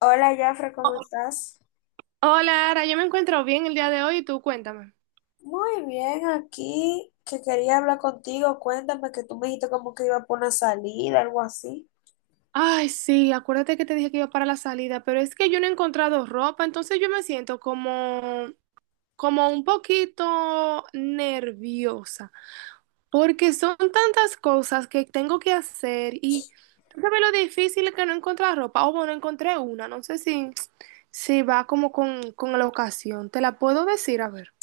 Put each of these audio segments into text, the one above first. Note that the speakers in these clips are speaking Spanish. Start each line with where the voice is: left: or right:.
left: Hola, Jafre, ¿cómo
right: Oh,
left: estás?
right: hola, Ara, yo me encuentro bien el día de hoy y tú cuéntame.
left: Muy bien, aquí que quería hablar contigo. Cuéntame que tú me dijiste como que iba por una salida, algo así.
right: Ay, sí, acuérdate que te dije que iba para la salida, pero es que yo no he encontrado ropa, entonces yo me siento como, como un poquito nerviosa, porque son tantas cosas que tengo que hacer y tú sabes lo difícil que no encontrar ropa. O bueno, encontré una, no sé si, si va como con la ocasión. ¿Te la puedo decir? A ver.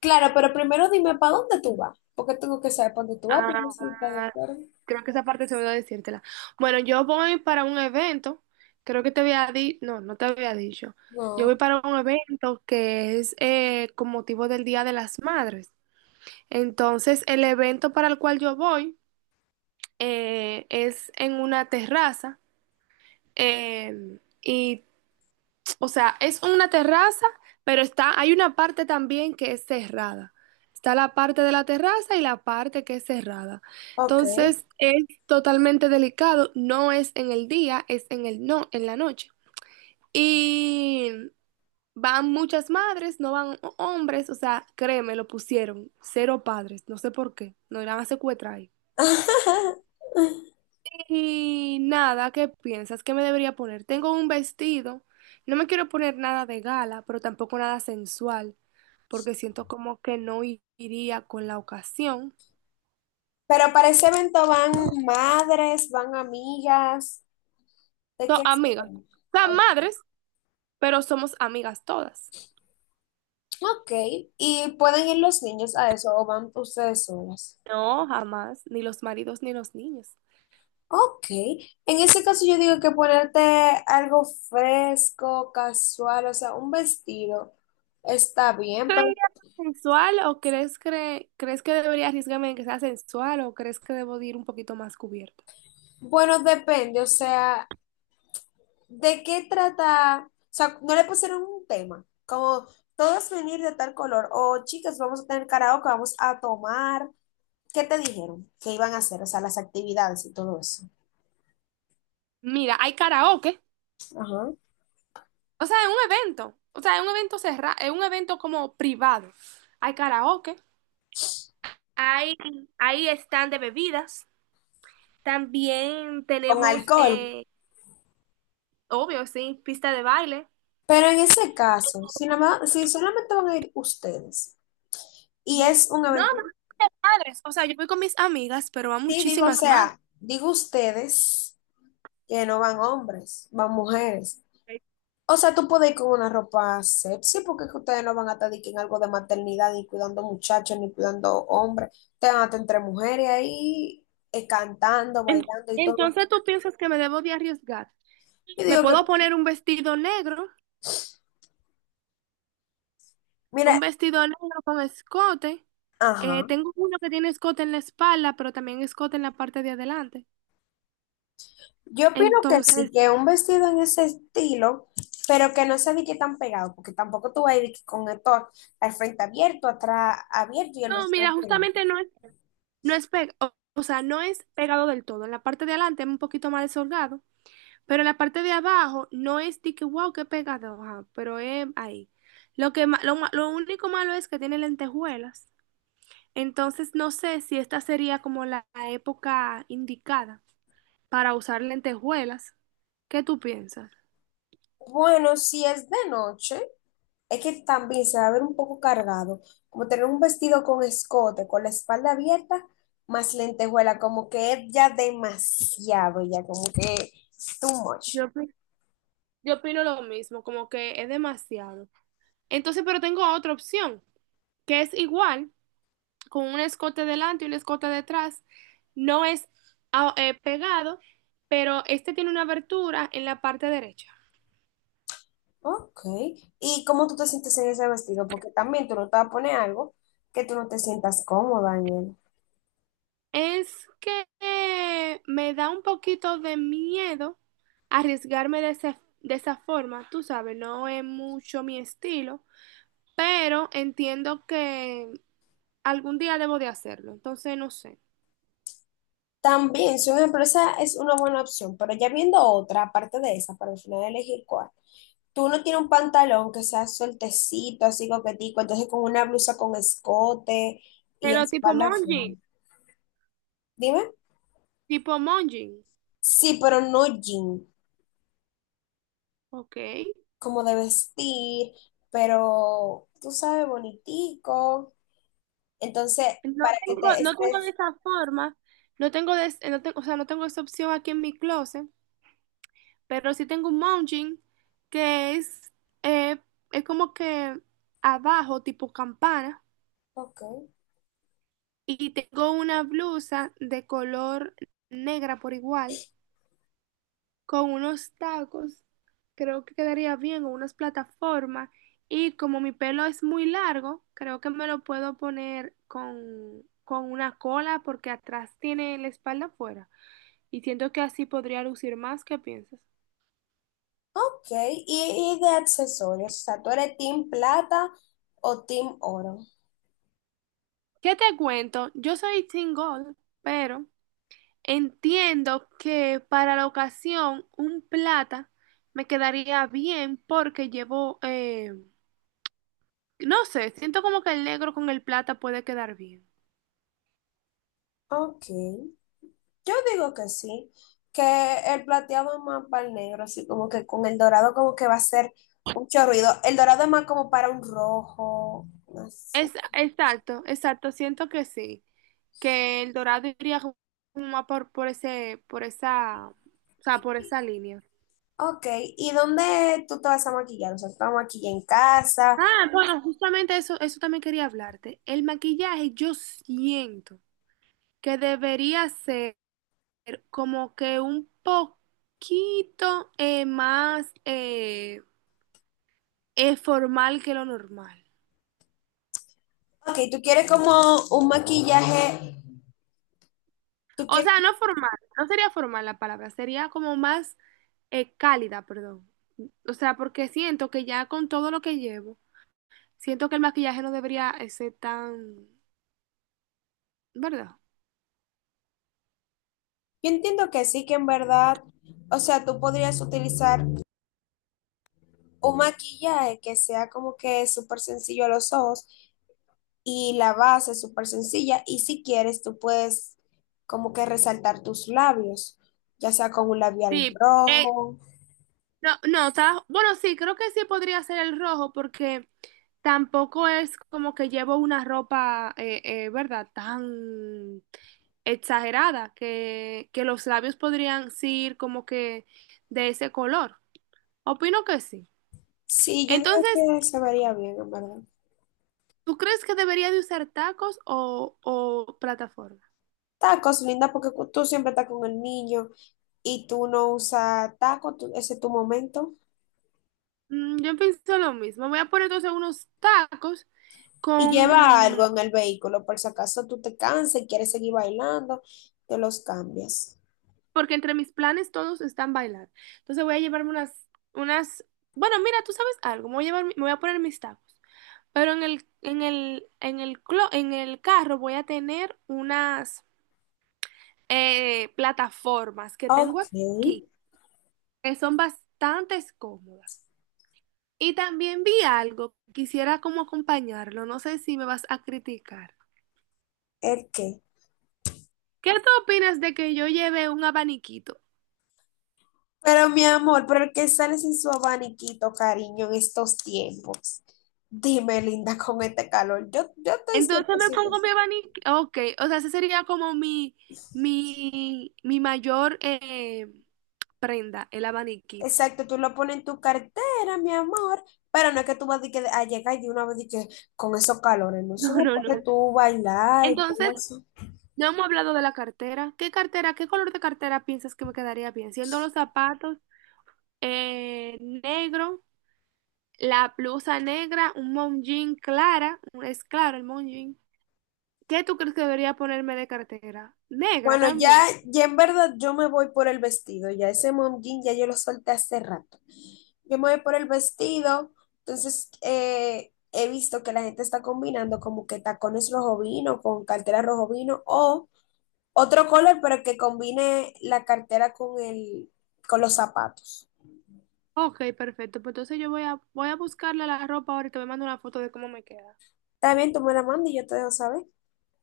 left: Claro, pero primero dime para dónde tú vas, porque tengo que saber para dónde tú vas, porque
right: Ah,
left: si estás de acuerdo.
right: creo que esa parte se me olvidó decírtela. Bueno, yo voy para un evento, creo que te había dicho, no te había dicho. Yo voy
left: No.
right: para un evento que es con motivo del Día de las Madres. Entonces, el evento para el cual yo voy es en una terraza y o sea, es una terraza, pero está, hay una parte también que es cerrada. Está la parte de la terraza y la parte que es cerrada.
left: Ok.
right: Entonces, es totalmente delicado. No es en el día, es en el no, en la noche. Y van muchas madres, no van hombres. O sea, créeme, lo pusieron. Cero padres. No sé por qué. No irán a secuestrar ahí. Y nada, ¿qué piensas que me debería poner? Tengo un vestido. No me quiero poner nada de gala, pero tampoco nada sensual, porque siento como que no iría con la ocasión.
left: Pero para ese evento van madres, van amigas, ¿de
right: So,
left: qué se
right: amigas,
left: van?
right: son
left: Oh,
right: madres, pero somos amigas todas.
left: ok, y pueden ir los niños a eso o van ustedes solas.
right: No, jamás, ni los maridos ni los niños.
left: Ok, en ese caso yo digo que ponerte algo fresco, casual, o sea, un vestido está bien,
right: ¿Crees
left: pero
right: debería ser sensual o crees, crees que debería arriesgarme en que sea sensual o crees que debo de ir un poquito más cubierta?
left: bueno, depende, o sea, de qué trata, o sea, no le pusieron un tema, como todos venir de tal color, o chicas, vamos a tener karaoke, vamos a tomar, ¿qué te dijeron que iban a hacer? O sea, las actividades y todo eso.
right: Mira, hay karaoke.
left: Ajá.
right: O sea, es un evento. O sea, es un evento cerrado, es un evento como privado. Hay karaoke. Hay, hay stand de bebidas. También
left: Con
right: tenemos,
left: alcohol.
right: obvio, sí, pista de baile.
left: Pero en ese caso, si, nada más, si solamente van a ir ustedes y
right: Mm.
left: es un
right: No,
left: evento.
right: pero madres. O sea, yo voy con mis amigas, pero va
left: Sí, digo, o
right: muchísimas madres.
left: sea, digo ustedes que no van hombres, van mujeres. O sea, tú puedes ir con una ropa sexy porque es que ustedes no van a estar de que en algo de maternidad, ni cuidando muchachos, ni cuidando hombres. Te van a estar entre mujeres ahí, cantando,
right: En-
left: bailando y todo.
right: entonces, ¿tú piensas que me debo de arriesgar?
left: Y
right: Me
left: digo que,
right: puedo poner un
left: mira,
right: vestido negro con escote.
left: ajá.
right: Tengo uno que tiene escote en la espalda, pero también escote en la parte de adelante.
left: Yo opino que sí,
right: Entonces,
left: que un vestido en ese estilo, pero que no se qué tan pegado, porque tampoco tú vas a ir de que con esto a- al frente abierto, atrás abierto y el
right: no,
left: vestido
right: mira,
left: pegado.
right: justamente no es, no es o sea, no es pegado del todo. En la parte de adelante es un poquito más desolgado, pero en la parte de abajo no es de que wow, qué pegado, ajá, pero es ahí. Lo que lo único malo es que tiene lentejuelas. Entonces no sé si esta sería como la época indicada para usar lentejuelas. ¿Qué tú piensas?
left: Bueno, si es de noche, es que también se va a ver un poco cargado, como tener un vestido con escote, con la espalda abierta, más lentejuela, como que es ya demasiado, ya como que too much.
right: Yo, opi- yo opino lo mismo, como que es demasiado. Entonces, pero tengo otra opción, que es igual, con un escote delante y un escote detrás. No es pegado, pero este tiene una abertura en la parte derecha.
left: Ok. ¿Y cómo tú te sientes en ese vestido? Porque también tú no te vas a poner algo que tú no te sientas cómoda en él.
right: Es que me da un poquito de miedo arriesgarme de esa forma, tú sabes, no es mucho mi estilo, pero entiendo que algún día debo de hacerlo, entonces no sé.
left: También, si una empresa es una buena opción, pero ya viendo otra, aparte de esa, para al final elegir cuál. Tú no tienes un pantalón que sea sueltecito, así coquetico, entonces con una blusa con escote y
right: Pero
left: espalda afuera. Dime.
right: Tipo Monji,
left: Sí, pero no jean,
right: ok.
left: como de vestir, pero tú sabes, bonitico. Entonces,
right: No
left: para que
right: tengo,
left: te
right: no tengo de
left: estés...
right: esa forma, no tengo de, no tengo, o sea, no tengo esa opción aquí en mi closet, pero sí tengo un mounting que eh, es como que abajo, tipo campana,
left: Ok.
right: y tengo una blusa de color negra por igual, con unos tacos, creo que quedaría bien, o unas plataformas, y como mi pelo es muy largo, creo que me lo puedo poner con una cola porque atrás tiene la espalda afuera. Y siento que así podría lucir más. ¿Qué piensas?
left: Ok, y de accesorios, o sea, ¿tú eres team plata o team oro?
right: ¿Qué te cuento? Yo soy single, pero entiendo que para la ocasión un plata me quedaría bien porque llevo, no sé, siento como que el negro con el plata puede quedar bien.
left: Ok, yo digo que sí, que el plateado es más para el negro, así como que con el dorado como que va a ser mucho ruido. El dorado es más como para un rojo, un
right: Es,
left: azul.
right: exacto, exacto, siento que sí, que el dorado iría como más por ese, por esa, o sea, por esa línea.
left: Ok, ¿y dónde tú te vas a maquillar? O sea, ¿tú te vas a maquillar en casa?
right: Ah, bueno, justamente eso, eso también quería hablarte. El maquillaje, yo siento que debería ser como que un poquito más formal que lo normal.
left: Ok, ¿tú quieres como un maquillaje? ¿Tú
right: O
left: quieres?
right: sea, no formal, no sería formal la palabra, sería como más cálida, perdón. O sea, porque siento que ya con todo lo que llevo, siento que el maquillaje no debería ser tan, ¿verdad?
left: Yo entiendo que sí, que en verdad, o sea, tú podrías utilizar un maquillaje que sea como que súper sencillo a los ojos y la base súper sencilla y si quieres tú puedes como que resaltar tus labios, ya sea con un labial
right: Sí, eh,
left: rojo.
right: no, no, o bueno, sí, creo que sí podría ser el rojo porque tampoco es como que llevo una ropa, ¿verdad? Tan exagerada que los labios podrían ser como que de ese color. Opino que sí.
left: Sí, yo digo
right: Entonces,
left: que se vería bien, en verdad.
right: ¿tú crees que debería de usar tacos o plataforma?
left: Tacos, linda, porque cu- tú siempre estás con el niño y tú no usas tacos, tú- ese es tu momento.
right: Mm, yo pienso lo mismo. Voy a poner entonces unos tacos
left: Y lleva algo
right: con,
left: en el vehículo, por si acaso tú te cansas y quieres seguir bailando, te los cambias.
right: porque entre mis planes todos están bailar. Entonces voy a llevarme bueno, mira, tú sabes algo, me voy a llevar, me voy a poner mis tacos, pero en en el carro voy a tener unas plataformas que tengo
left: Ok,
right: aquí, que son bastante cómodas. Y también vi algo, quisiera como acompañarlo, no sé si me vas a criticar.
left: ¿el qué?
right: ¿Qué tú opinas de que yo lleve un abaniquito?
left: Pero mi amor, ¿pero el que sale sin su abaniquito, cariño, en estos tiempos? Dime, linda, con este calor. Yo estoy
right: Entonces me
left: 100%.
right: pongo mi abanico, ok, o sea, ese sería como mi mayor prenda, el abaniquito.
left: Exacto, tú lo pones en tu cartera, mi amor, pero no es que tú vas de que a llegar de una vez de que con esos calores, no eso
right: No,
left: no
right: no,
left: puede
right: no.
left: tú bailar y
right: Entonces,
left: cosas.
right: no hemos hablado de la cartera. ¿Qué cartera, qué color de cartera piensas que me quedaría bien? Siendo los zapatos negro, la blusa negra, un mom jean clara, es claro el mom jean. ¿Qué tú crees que debería ponerme de cartera? Negra
left: Bueno, ya,
right: también.
left: ya en verdad yo me voy por el vestido, ya ese mom jean ya yo lo solté hace rato. Yo me voy por el vestido, entonces he visto que la gente está combinando como que tacones rojo vino con cartera rojo vino o otro color, pero que combine la cartera con el, con los zapatos.
right: Ok, perfecto. Pues entonces yo voy a, voy a buscarle la ropa ahora y te voy a mandar una foto de cómo me queda.
left: Está bien, tú me la mandas y yo te dejo saber.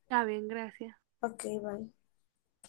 right: Está bien, gracias.
left: Ok, bye.